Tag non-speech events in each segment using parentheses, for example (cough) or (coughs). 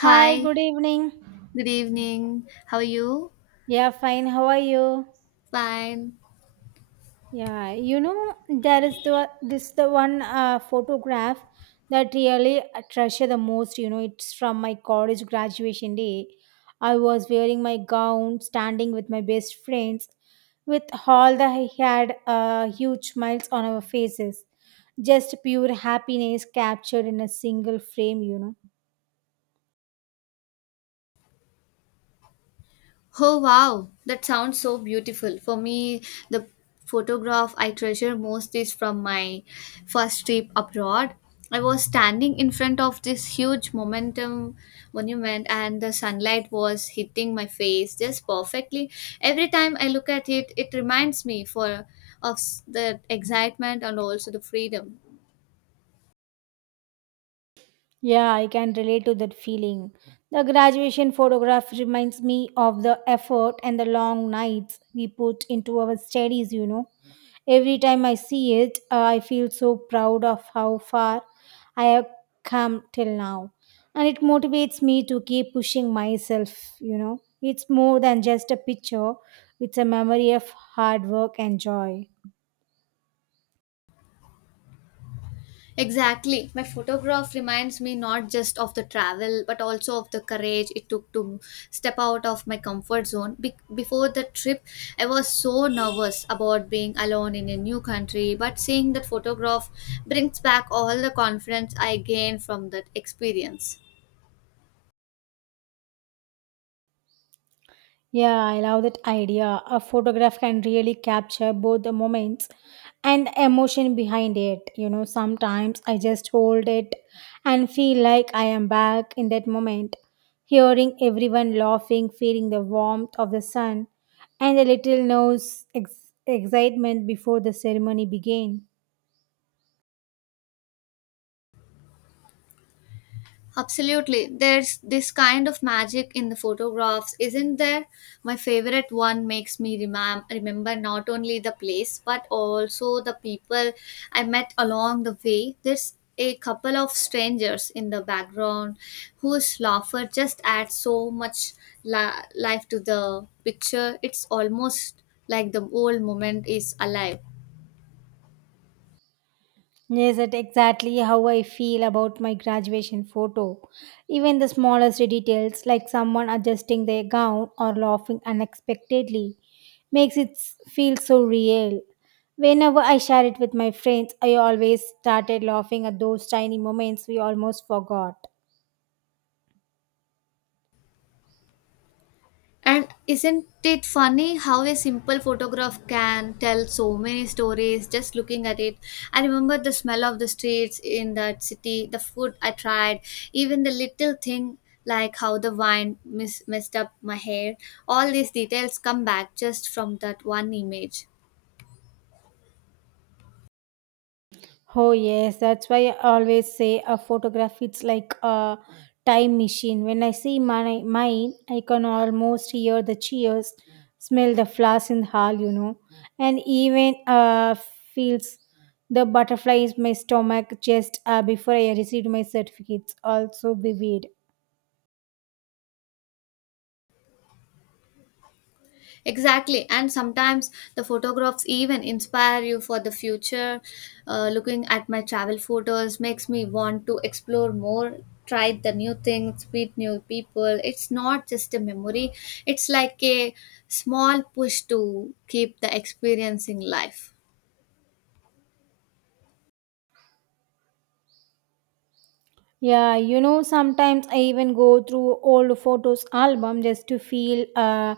Hi, Hi, good evening. good evening. How are you? Yeah, fine. How are you? Fine. There is the one photograph that really I treasure the most. You know, it's from my college graduation day. I was wearing my gown, standing with my best friends, with all the I had huge smiles on our faces, just pure happiness captured in a single frame. Oh wow, that sounds so beautiful. For me, the photograph I treasure most is from my first trip abroad. I was standing in front of this huge momentum monument and the sunlight was hitting my face just perfectly. Every time I look at it, it reminds me for of s- the excitement and also the freedom. Yeah, I can relate to that feeling. The graduation photograph reminds me of the effort and the long nights we put into our studies. Every time I see it, I feel so proud of how far I have come till now. And it motivates me to keep pushing myself. It's more than just a picture, it's a memory of hard work and joy. Exactly. My photograph reminds me not just of the travel, but also of the courage it took to step out of my comfort zone. Before the trip, I was so nervous about being alone in a new country, but seeing that photograph brings back all the confidence I gained from that experience. Yeah, I love that idea. A photograph can really capture both the moments and emotion behind it. Sometimes I just hold it and feel like I am back in that moment, hearing everyone laughing, feeling the warmth of the sun, and the little excitement before the ceremony began. Absolutely. There's this kind of magic in the photographs, isn't there? My favorite one makes me remember not only the place but also the people I met along the way. There's a couple of strangers in the background whose laughter just adds so much life to the picture. It's almost like the whole moment is alive. Yes, that's exactly how I feel about my graduation photo. Even the smallest details, like someone adjusting their gown or laughing unexpectedly, makes it feel so real. Whenever I share it with my friends, I always started laughing at those tiny moments we almost forgot. And isn't it funny how a simple photograph can tell so many stories just looking at it? I remember the smell of the streets in that city, the food I tried, even the little thing like how the wine messed up my hair. All these details come back just from that one image. Oh yes, that's why I always say a photograph it's like a time machine. When I see my mine, I can almost hear the cheers, smell the flowers in the hall, and even feels the butterflies in my stomach just before I received my certificates. Also vivid. Exactly, and sometimes the photographs even inspire you for the future. Looking at my travel photos makes me want to explore more, try the new things, meet new people. It's not just a memory, it's like a small push to keep the experience in life. Sometimes I even go through old photos album just to feel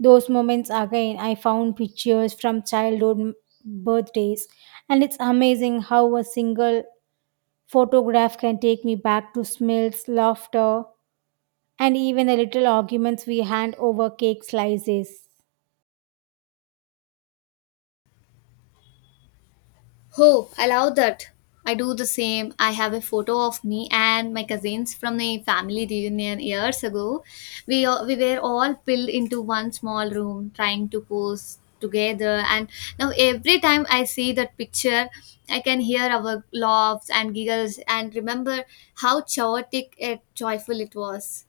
those moments again. I found pictures from childhood birthdays, and it's amazing how a single photograph can take me back to smells, laughter, and even the little arguments we had over cake slices. Oh, I love that. I do the same. I have a photo of me and my cousins from the family reunion years ago. We were all pilled into one small room trying to pose together, and now every time I see that picture I can hear our laughs and giggles and remember how chaotic and joyful it was.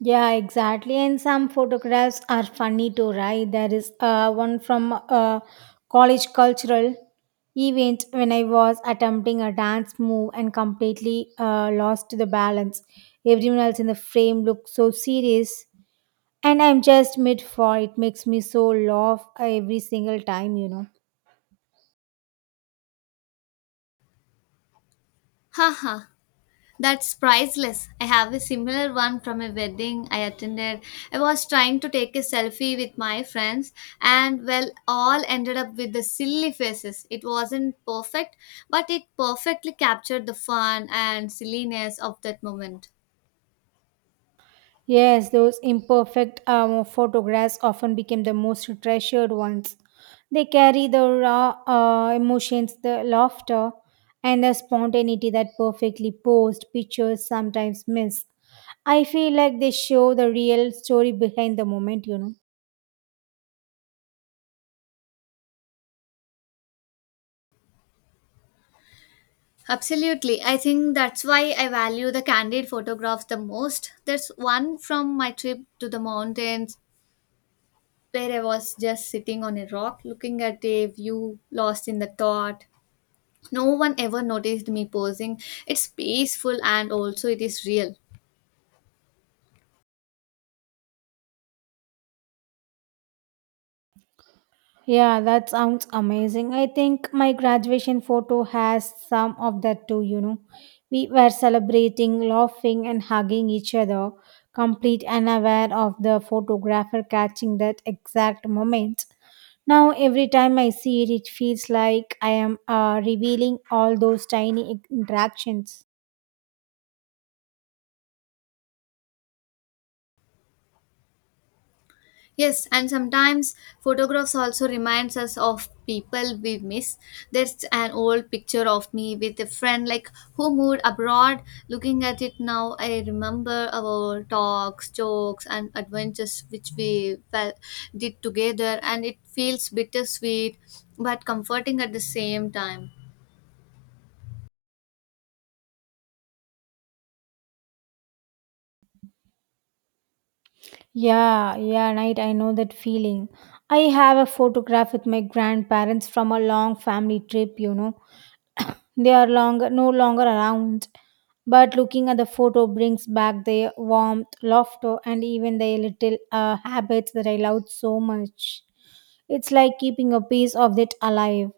Yeah, exactly. And some photographs are funny too, right? There is one from a college cultural event when I was attempting a dance move and completely lost the balance. Everyone else in the frame looked so serious, and I'm just mid for it. Makes me so laugh every single time. Haha. That's priceless. I have a similar one from a wedding I attended. I was trying to take a selfie with my friends, and well, all ended up with the silly faces. It wasn't perfect, but it perfectly captured the fun and silliness of that moment. Yes, those imperfect photographs often became the most treasured ones. They carry the raw emotions, the laughter, and the spontaneity that perfectly posed pictures sometimes miss. I feel like they show the real story behind the moment. Absolutely. I think that's why I value the candid photographs the most. There's one from my trip to the mountains where I was just sitting on a rock looking at a view lost in the thought. No one ever noticed me posing. It's peaceful and also it is real. Yeah, that sounds amazing. I think my graduation photo has some of that too. We were celebrating, laughing, and hugging each other, complete unaware of the photographer catching that exact moment. Now, every time I see it, it feels like I am revealing all those tiny interactions. Yes, and sometimes photographs also reminds us of people we miss. There's an old picture of me with a friend like who moved abroad. Looking at it now, I remember our talks, jokes and adventures which we, well, did together and it feels bittersweet but comforting at the same time. Yeah, yeah, right. I know that feeling. I have a photograph with my grandparents from a long family trip. (coughs) They are longer, no longer around, but looking at the photo brings back their warmth, laughter, and even their little habits that I loved so much. It's like keeping a piece of it alive.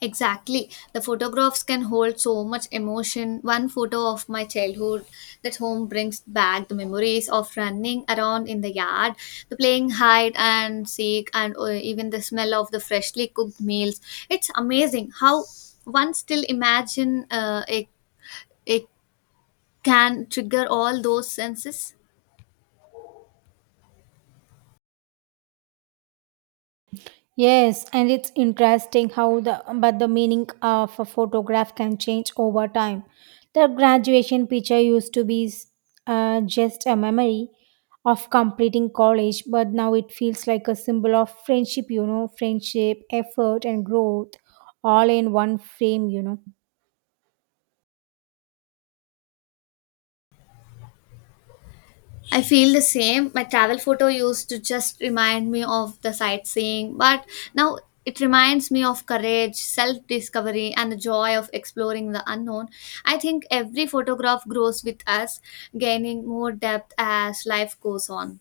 Exactly. The photographs can hold so much emotion. One photo of my childhood that home brings back the memories of running around in the yard, the playing hide and seek, and even the smell of the freshly cooked meals. It's amazing how one still imagine it can trigger all those senses. Yes, and it's interesting how the meaning of a photograph can change over time. The graduation picture used to be just a memory of completing college, but now it feels like a symbol of friendship, you know, friendship, effort, and growth all in one frame. I feel the same. My travel photo used to just remind me of the sightseeing, but now it reminds me of courage, self discovery, and the joy of exploring the unknown. I think every photograph grows with us, gaining more depth as life goes on.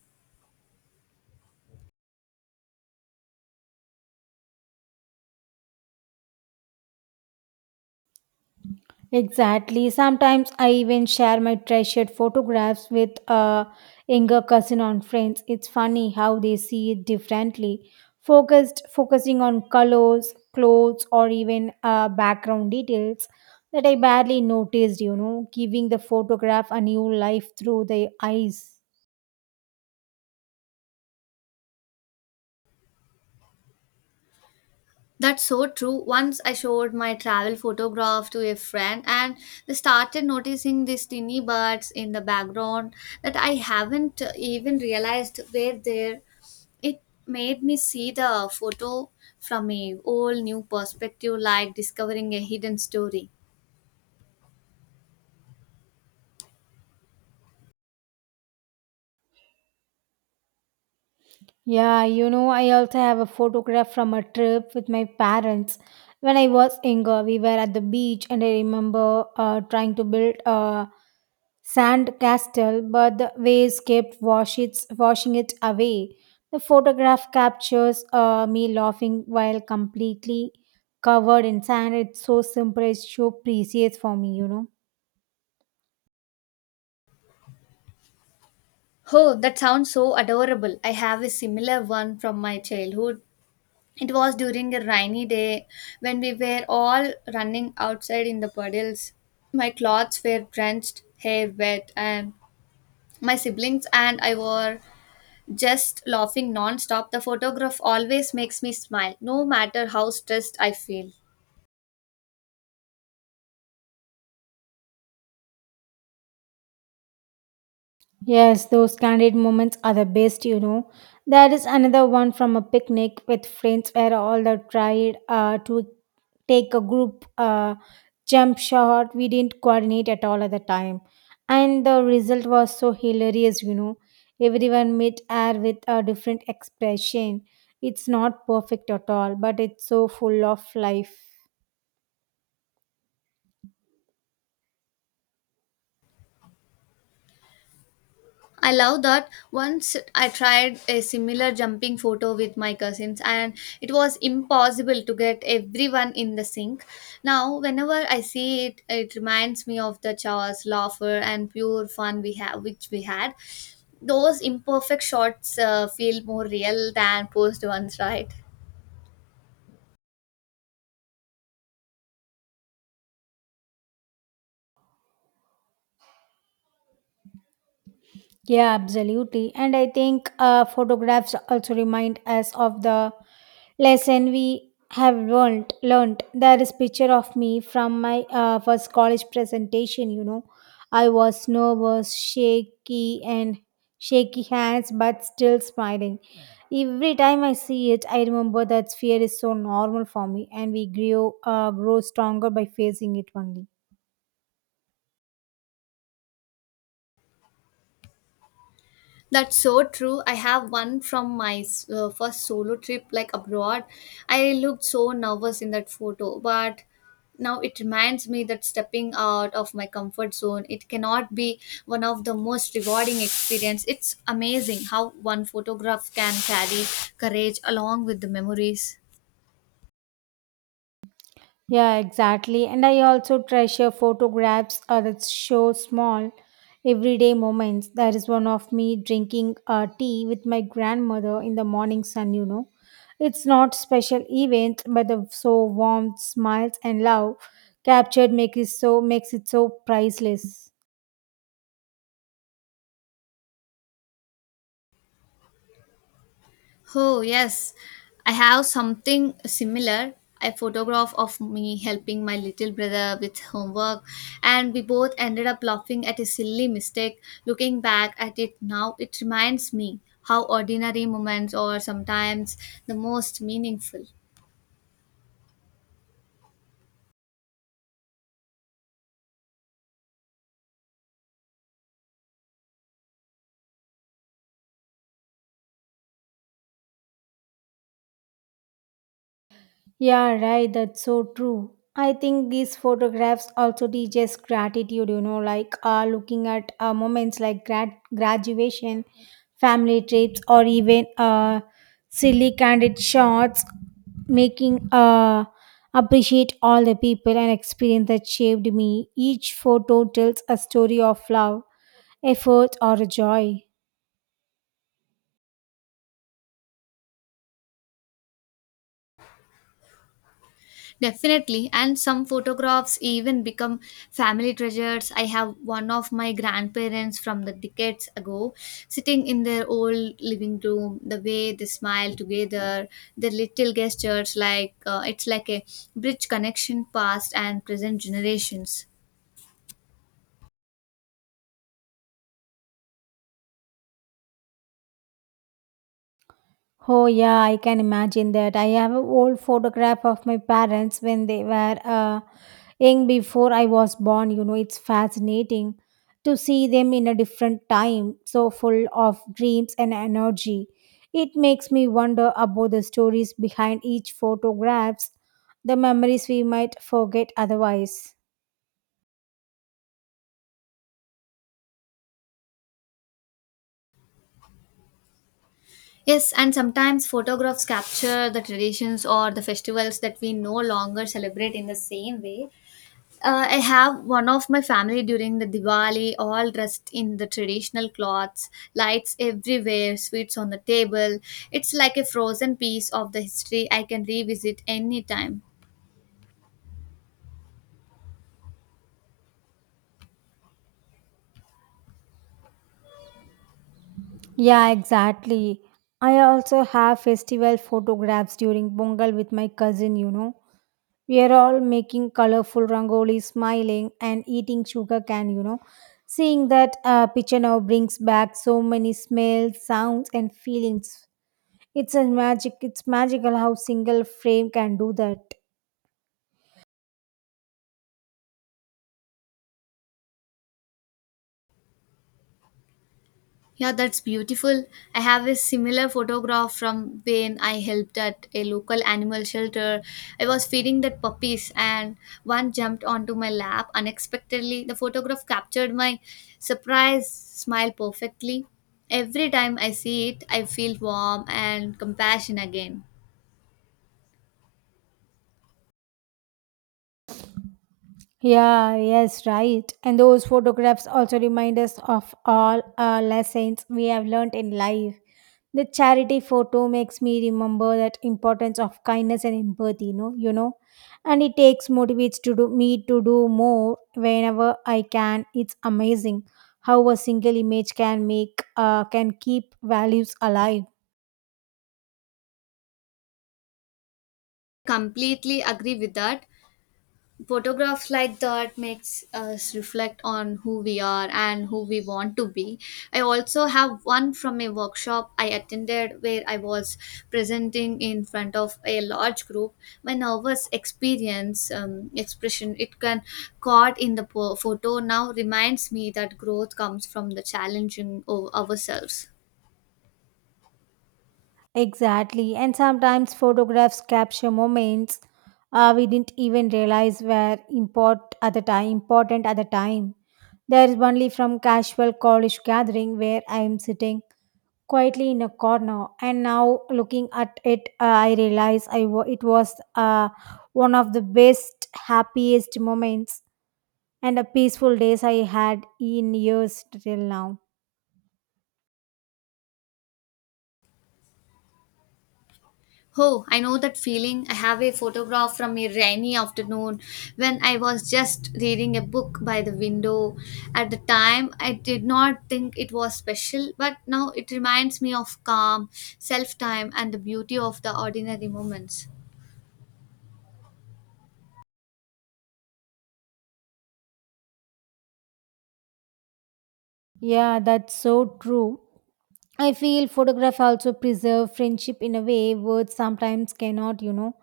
Exactly. Sometimes I even share my treasured photographs with a younger cousin on friends. It's funny how they see it differently. Focusing on colors, clothes, or even background details that I barely noticed, giving the photograph a new life through the eyes. That's so true. Once I showed my travel photograph to a friend, and they started noticing these tiny birds in the background that I haven't even realized were there. It made me see the photo from a whole new perspective, like discovering a hidden story. I also have a photograph from a trip with my parents. When I was younger, we were at the beach, and I remember trying to build a sand castle, but the waves kept washing it away. The photograph captures me laughing while completely covered in sand. It's so simple, it's so precious for me. Oh, that sounds so adorable. I have a similar one from my childhood. It was during a rainy day when we were all running outside in the puddles. My clothes were drenched, hair wet, and my siblings and I were just laughing non-stop. The photograph always makes me smile no matter how stressed I feel. Yes, those candid moments are the best. There is another one from a picnic with friends where all the tried to take a group jump shot. We didn't coordinate at all at the time. And the result was so hilarious. Everyone made air with a different expression. It's not perfect at all, but it's so full of life. I love that. Once I tried a similar jumping photo with my cousins, and it was impossible to get everyone in the sync. Now, whenever I see it, it reminds me of the chores, laughter, and pure fun we have, which we had. Those imperfect shots feel more real than posed ones, right? Yeah, absolutely. And I think photographs also remind us of the lesson we have learned. Learned there is picture of me from my first college presentation. You know, I was nervous, shaky, and shaky hands, but still smiling. Every time I see it, I remember that fear is so normal for me, and we grew grow stronger by facing it only. That's so true. I have one from my first solo trip, like abroad. I looked so nervous in that photo, but now it reminds me that stepping out of my comfort zone it cannot be one of the most rewarding experience. It's amazing how one photograph can carry courage along with the memories. Yeah, exactly. And I also treasure photographs that show small, everyday moments. There is one of me drinking tea with my grandmother in the morning sun. It's not special event, but the so warm smiles and love captured makes it so priceless. Oh, yes. I have something similar. A photograph of me helping my little brother with homework, and we both ended up laughing at a silly mistake. Looking back at it now, it reminds me how ordinary moments are sometimes the most meaningful. Yeah, right. That's so true. I think these photographs also teach us gratitude, like looking at moments like graduation, family trips, or even silly candid shots, making appreciate all the people and experience that shaped me. Each photo tells a story of love, effort, or joy. Definitely, and some photographs even become family treasures. I have one of my grandparents from the decades ago sitting in their old living room. The way they smile together, their little gestures, like it's like a bridge connection past and present generations. Oh, yeah, I can imagine that. I have an old photograph of my parents when they were. Young before I was born. You know, it's fascinating to see them in a different time, so full of dreams and energy. It makes me wonder about the stories behind each photographs, the memories we might forget otherwise. Yes, and sometimes photographs capture the traditions or the festivals that we no longer celebrate in the same way. I have one of my family during the Diwali, all dressed in the traditional clothes, lights everywhere, sweets on the table. It's like a frozen piece of the history I can revisit anytime. Yeah, exactly. I also have festival photographs during Pongal with my cousin. We are all making colorful rangoli, smiling, and eating sugar can. Seeing that picture now brings back so many smells, sounds, and feelings. It's a magic. It's magical how single frame can do that. Yeah, that's beautiful. I have a similar photograph from when I helped at a local animal shelter. I was feeding the puppies and one jumped onto my lap unexpectedly. The photograph captured my surprise smile perfectly. Every time I see it, I feel warm and compassion again. Yeah, yes, right. And those photographs also remind us of all our lessons we have learned in life. The charity photo makes me remember that importance of kindness and empathy, you know. And it takes motivates to do me to do more whenever I can. It's amazing how a single image can make can keep values alive. Completely agree with that. Photographs like that makes us reflect on who we are and who we want to be. I also have one from a workshop I attended where I was presenting in front of a large group. My nervous experience expression it can caught in the photo now reminds me that growth comes from the challenging of ourselves. Exactly. And sometimes photographs capture moments we didn't even realize were important at the time. There is only from casual college gathering where I am sitting quietly in a corner and now looking at it I realize it was one of the best happiest moments and a peaceful days I had in years till now. Oh, I know that feeling. I have a photograph from a rainy afternoon when I was just reading a book by the window. At the time, I did not think it was special, but now it reminds me of calm, self time, and the beauty of the ordinary moments. Yeah, that's so true. I feel photograph also preserve friendship in a way words sometimes cannot, you know.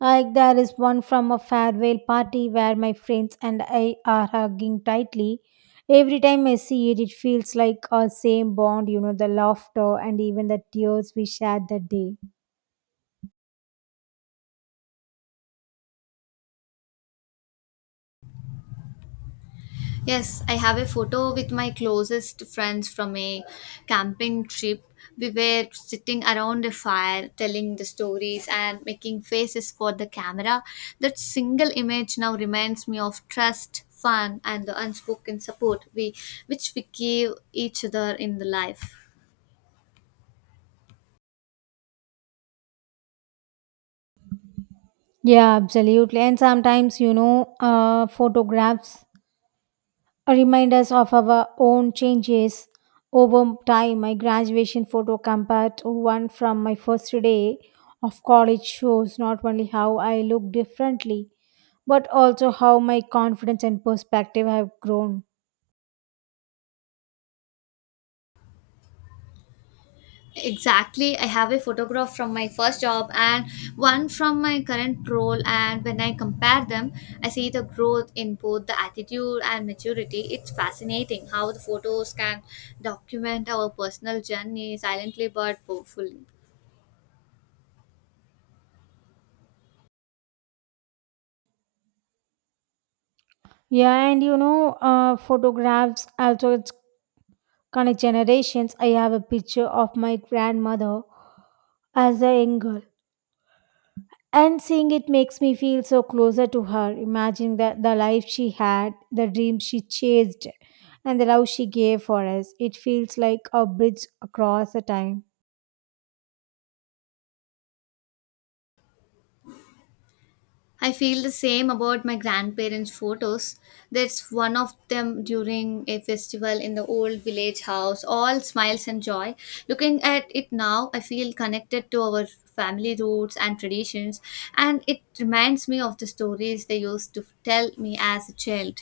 Like there is one from a farewell party where my friends and I are hugging tightly. Every time I see it, it feels like our same bond, you know, the laughter and even the tears we shared that day. Yes, I have a photo with my closest friends from a camping trip. We were sitting around a fire, telling the stories and making faces for the camera. That single image now reminds me of trust, fun, and the unspoken support we which we give each other in the life. Yeah, absolutely. And sometimes photographs remind us of our own changes over time. My graduation photo compared to one from my first day of college shows not only how I look differently, but also how my confidence and perspective have grown. Exactly. I have a photograph from my first job and one from my current role. And when I compare them, I see the growth in both the attitude and maturity. It's fascinating how the photos can document our personal journey silently but powerfully. Photographs also it's connect generations. I have a picture of my grandmother as a young girl. And seeing it makes me feel so closer to her, imagining the life she had, the dreams she chased, and the love she gave for us. It feels like a bridge across the time. I feel the same about my grandparents' photos. There's one of them during a festival in the old village house, all smiles and joy. Looking at it now, I feel connected to our family roots and traditions, and it reminds me of the stories they used to tell me as a child.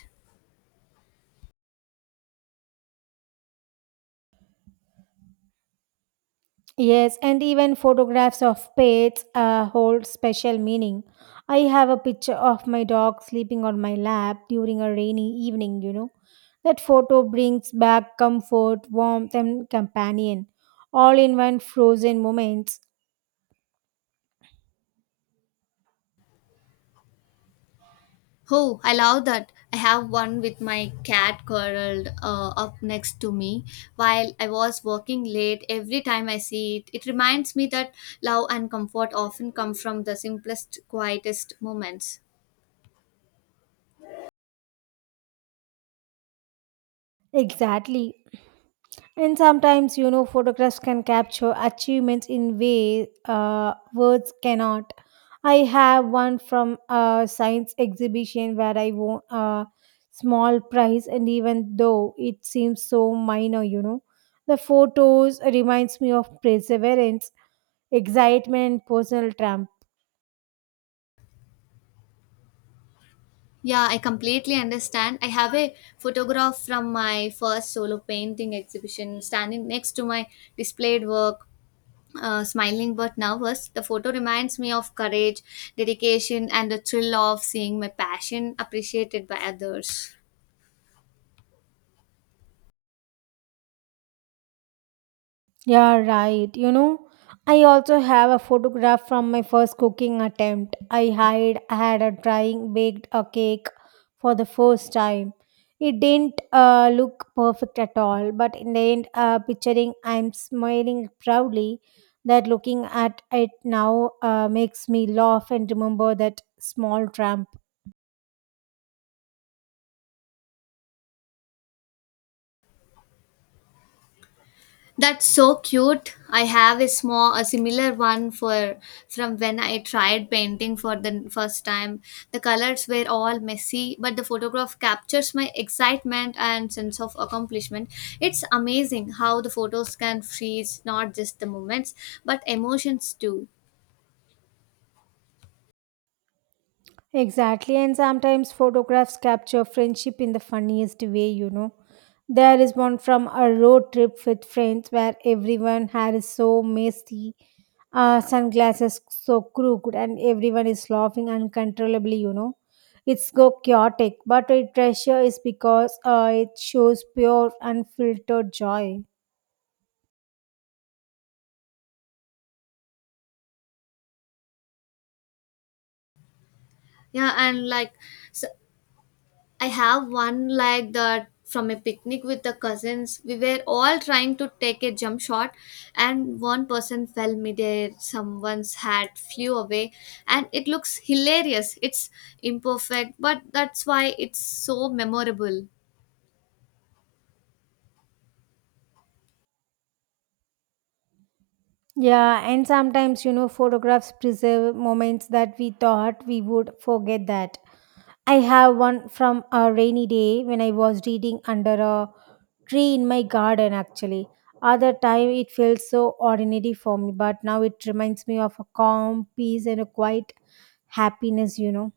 Yes, and even photographs of pets hold special meaning. I have a picture of my dog sleeping on my lap during a rainy evening. That photo brings back comfort, warmth, and companion, all in one frozen moment. Oh, I love that. I have one with my cat curled up next to me while I was working late. Every time I see it, it reminds me that love and comfort often come from the simplest, quietest moments. Exactly. And sometimes photographs can capture achievements in ways words cannot. I have one from a science exhibition where I won a small prize, and even though it seems so minor, the photos reminds me of perseverance, excitement, and personal triumph. Yeah, I completely understand. I have a photograph from my first solo painting exhibition standing next to my displayed work, smiling but nervous. The photo reminds me of courage, dedication, and the thrill of seeing my passion appreciated by others. Yeah, right. You know, I also have a photograph from my first cooking attempt. I had a trying baked a cake for the first time. It didn't look perfect at all, but in the end, picturing I'm smiling proudly that looking at it now makes me laugh and remember that small triumph. That's so cute. I have a small a similar one for from when I tried painting for the first time. The colors were all messy, but the photograph captures my excitement and sense of accomplishment. It's amazing how the photos can freeze not just the moments but emotions too. Exactly, and sometimes photographs capture friendship in the funniest way, you know. There is one from a road trip with friends where everyone hair so messy, sunglasses so crooked, and everyone is laughing uncontrollably. It's so chaotic, but I treasure is because it shows pure, unfiltered joy. Yeah, and like s- I have one like that from a picnic with the cousins. We were all trying to take a jump shot, and one person fell midair. Someone's hat flew away, and it looks hilarious. It's imperfect, but that's why it's so memorable. Yeah, and sometimes photographs preserve moments that we thought we would forget that. I have one from a rainy day when I was reading under a tree in my garden actually. Other time it felt so ordinary for me, but now it reminds me of a calm peace and a quiet happiness.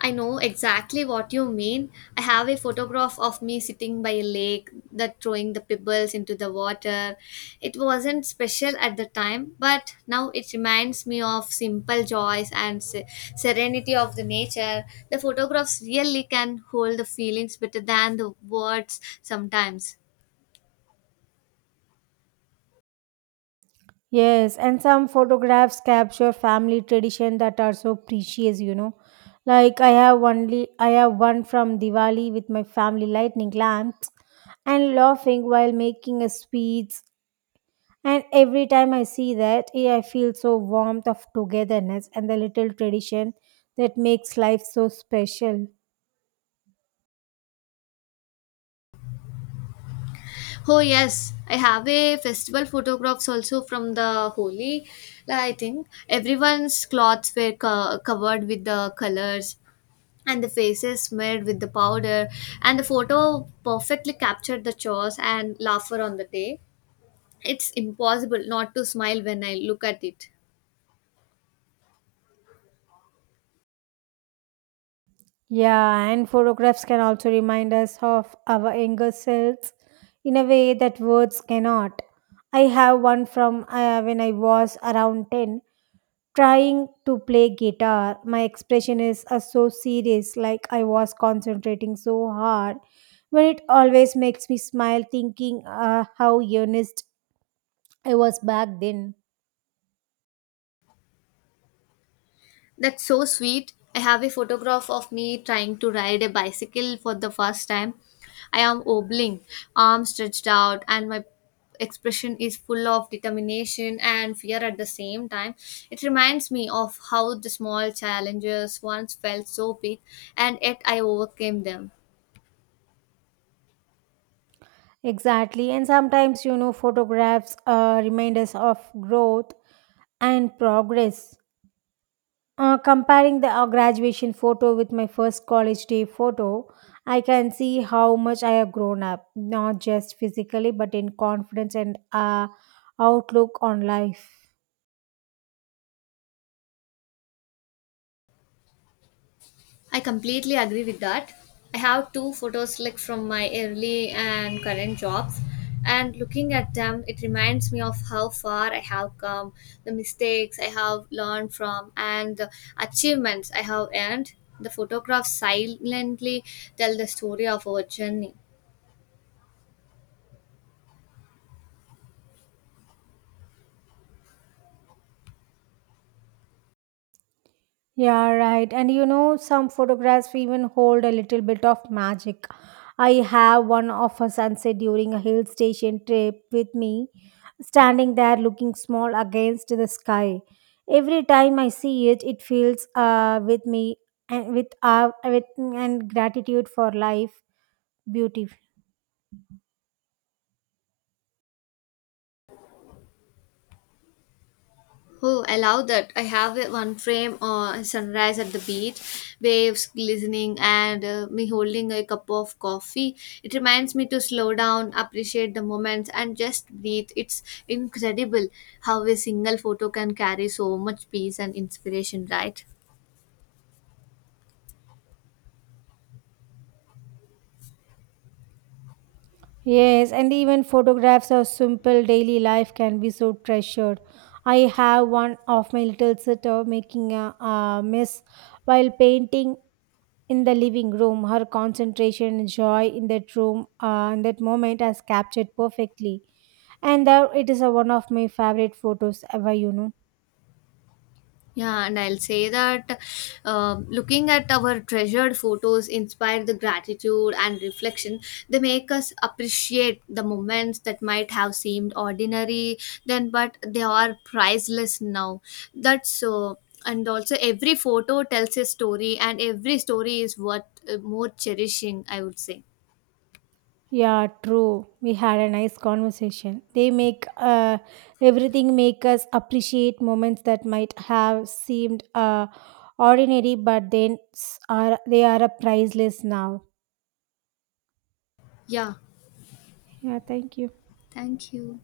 I know exactly what you mean. I have a photograph of me sitting by a lake that throwing the pebbles into the water. It wasn't special at the time, but now it reminds me of simple joys and serenity of the nature. The photographs really can hold the feelings better than the words sometimes. Yes, and some photographs capture family tradition that are so precious. I have one from Diwali with my family lighting lamps and laughing while making a speech. And every time I see that, I feel so warmth of togetherness and the little tradition that makes life so special. Oh yes, I have a festival photographs also from the Holi. I think everyone's clothes were covered with the colors and the faces smeared with the powder, and the photo perfectly captured the chores and laughter on the day. It's impossible not to smile when I look at it. Yeah, and photographs can also remind us of our younger selves in a way that words cannot. I have one from when I was around 10 trying to play guitar. My expression is so serious, like I was concentrating so hard. When it always makes me smile, thinking how earnest I was back then. That's so sweet. I have a photograph of me trying to ride a bicycle for the first time. I am wobbling, arms stretched out, and my expression is full of determination and fear at the same time. It reminds me of how the small challenges once felt so big, and yet I overcame them. Exactly. And sometimes photographs remind us of growth and progress. Comparing the graduation photo with my first college day photo, I can see how much I have grown up, not just physically, but in confidence and outlook on life. I completely agree with that. I have two photos like from my early and current jobs, and looking at them it reminds me of how far I have come, the mistakes I have learned from and the achievements I have earned. The photographs silently tell the story of our journey. Yeah, right. And you know, some photographs even hold a little bit of magic. I have one of a sunset during a hill station trip with me, standing there looking small against the sky. Every time I see it, it feels with me and with and gratitude for life beauty. Oh, I love that. I have a one frame on sunrise at the beach, waves glistening, and me holding a cup of coffee. It reminds me to slow down, appreciate the moments, and just breathe. It's incredible how a single photo can carry so much peace and inspiration, right? Yes, and even photographs of simple daily life can be so treasured. I have one of my little sitter making a mess while painting in the living room. Her concentration and joy in that room, in that moment, has captured perfectly. And it is one of my favorite photos ever, you know. Yeah, and I'll say that looking at our treasured photos inspire the gratitude and reflection. They make us appreciate the moments that might have seemed ordinary then, but they are priceless now. That's so. And also, every photo tells a story, and every story is worth more cherishing, I would say. Yeah, true. We had a nice conversation. They make everything make us appreciate moments that might have seemed ordinary, but are they are a priceless now. Yeah, Yeah, thank you. thank you.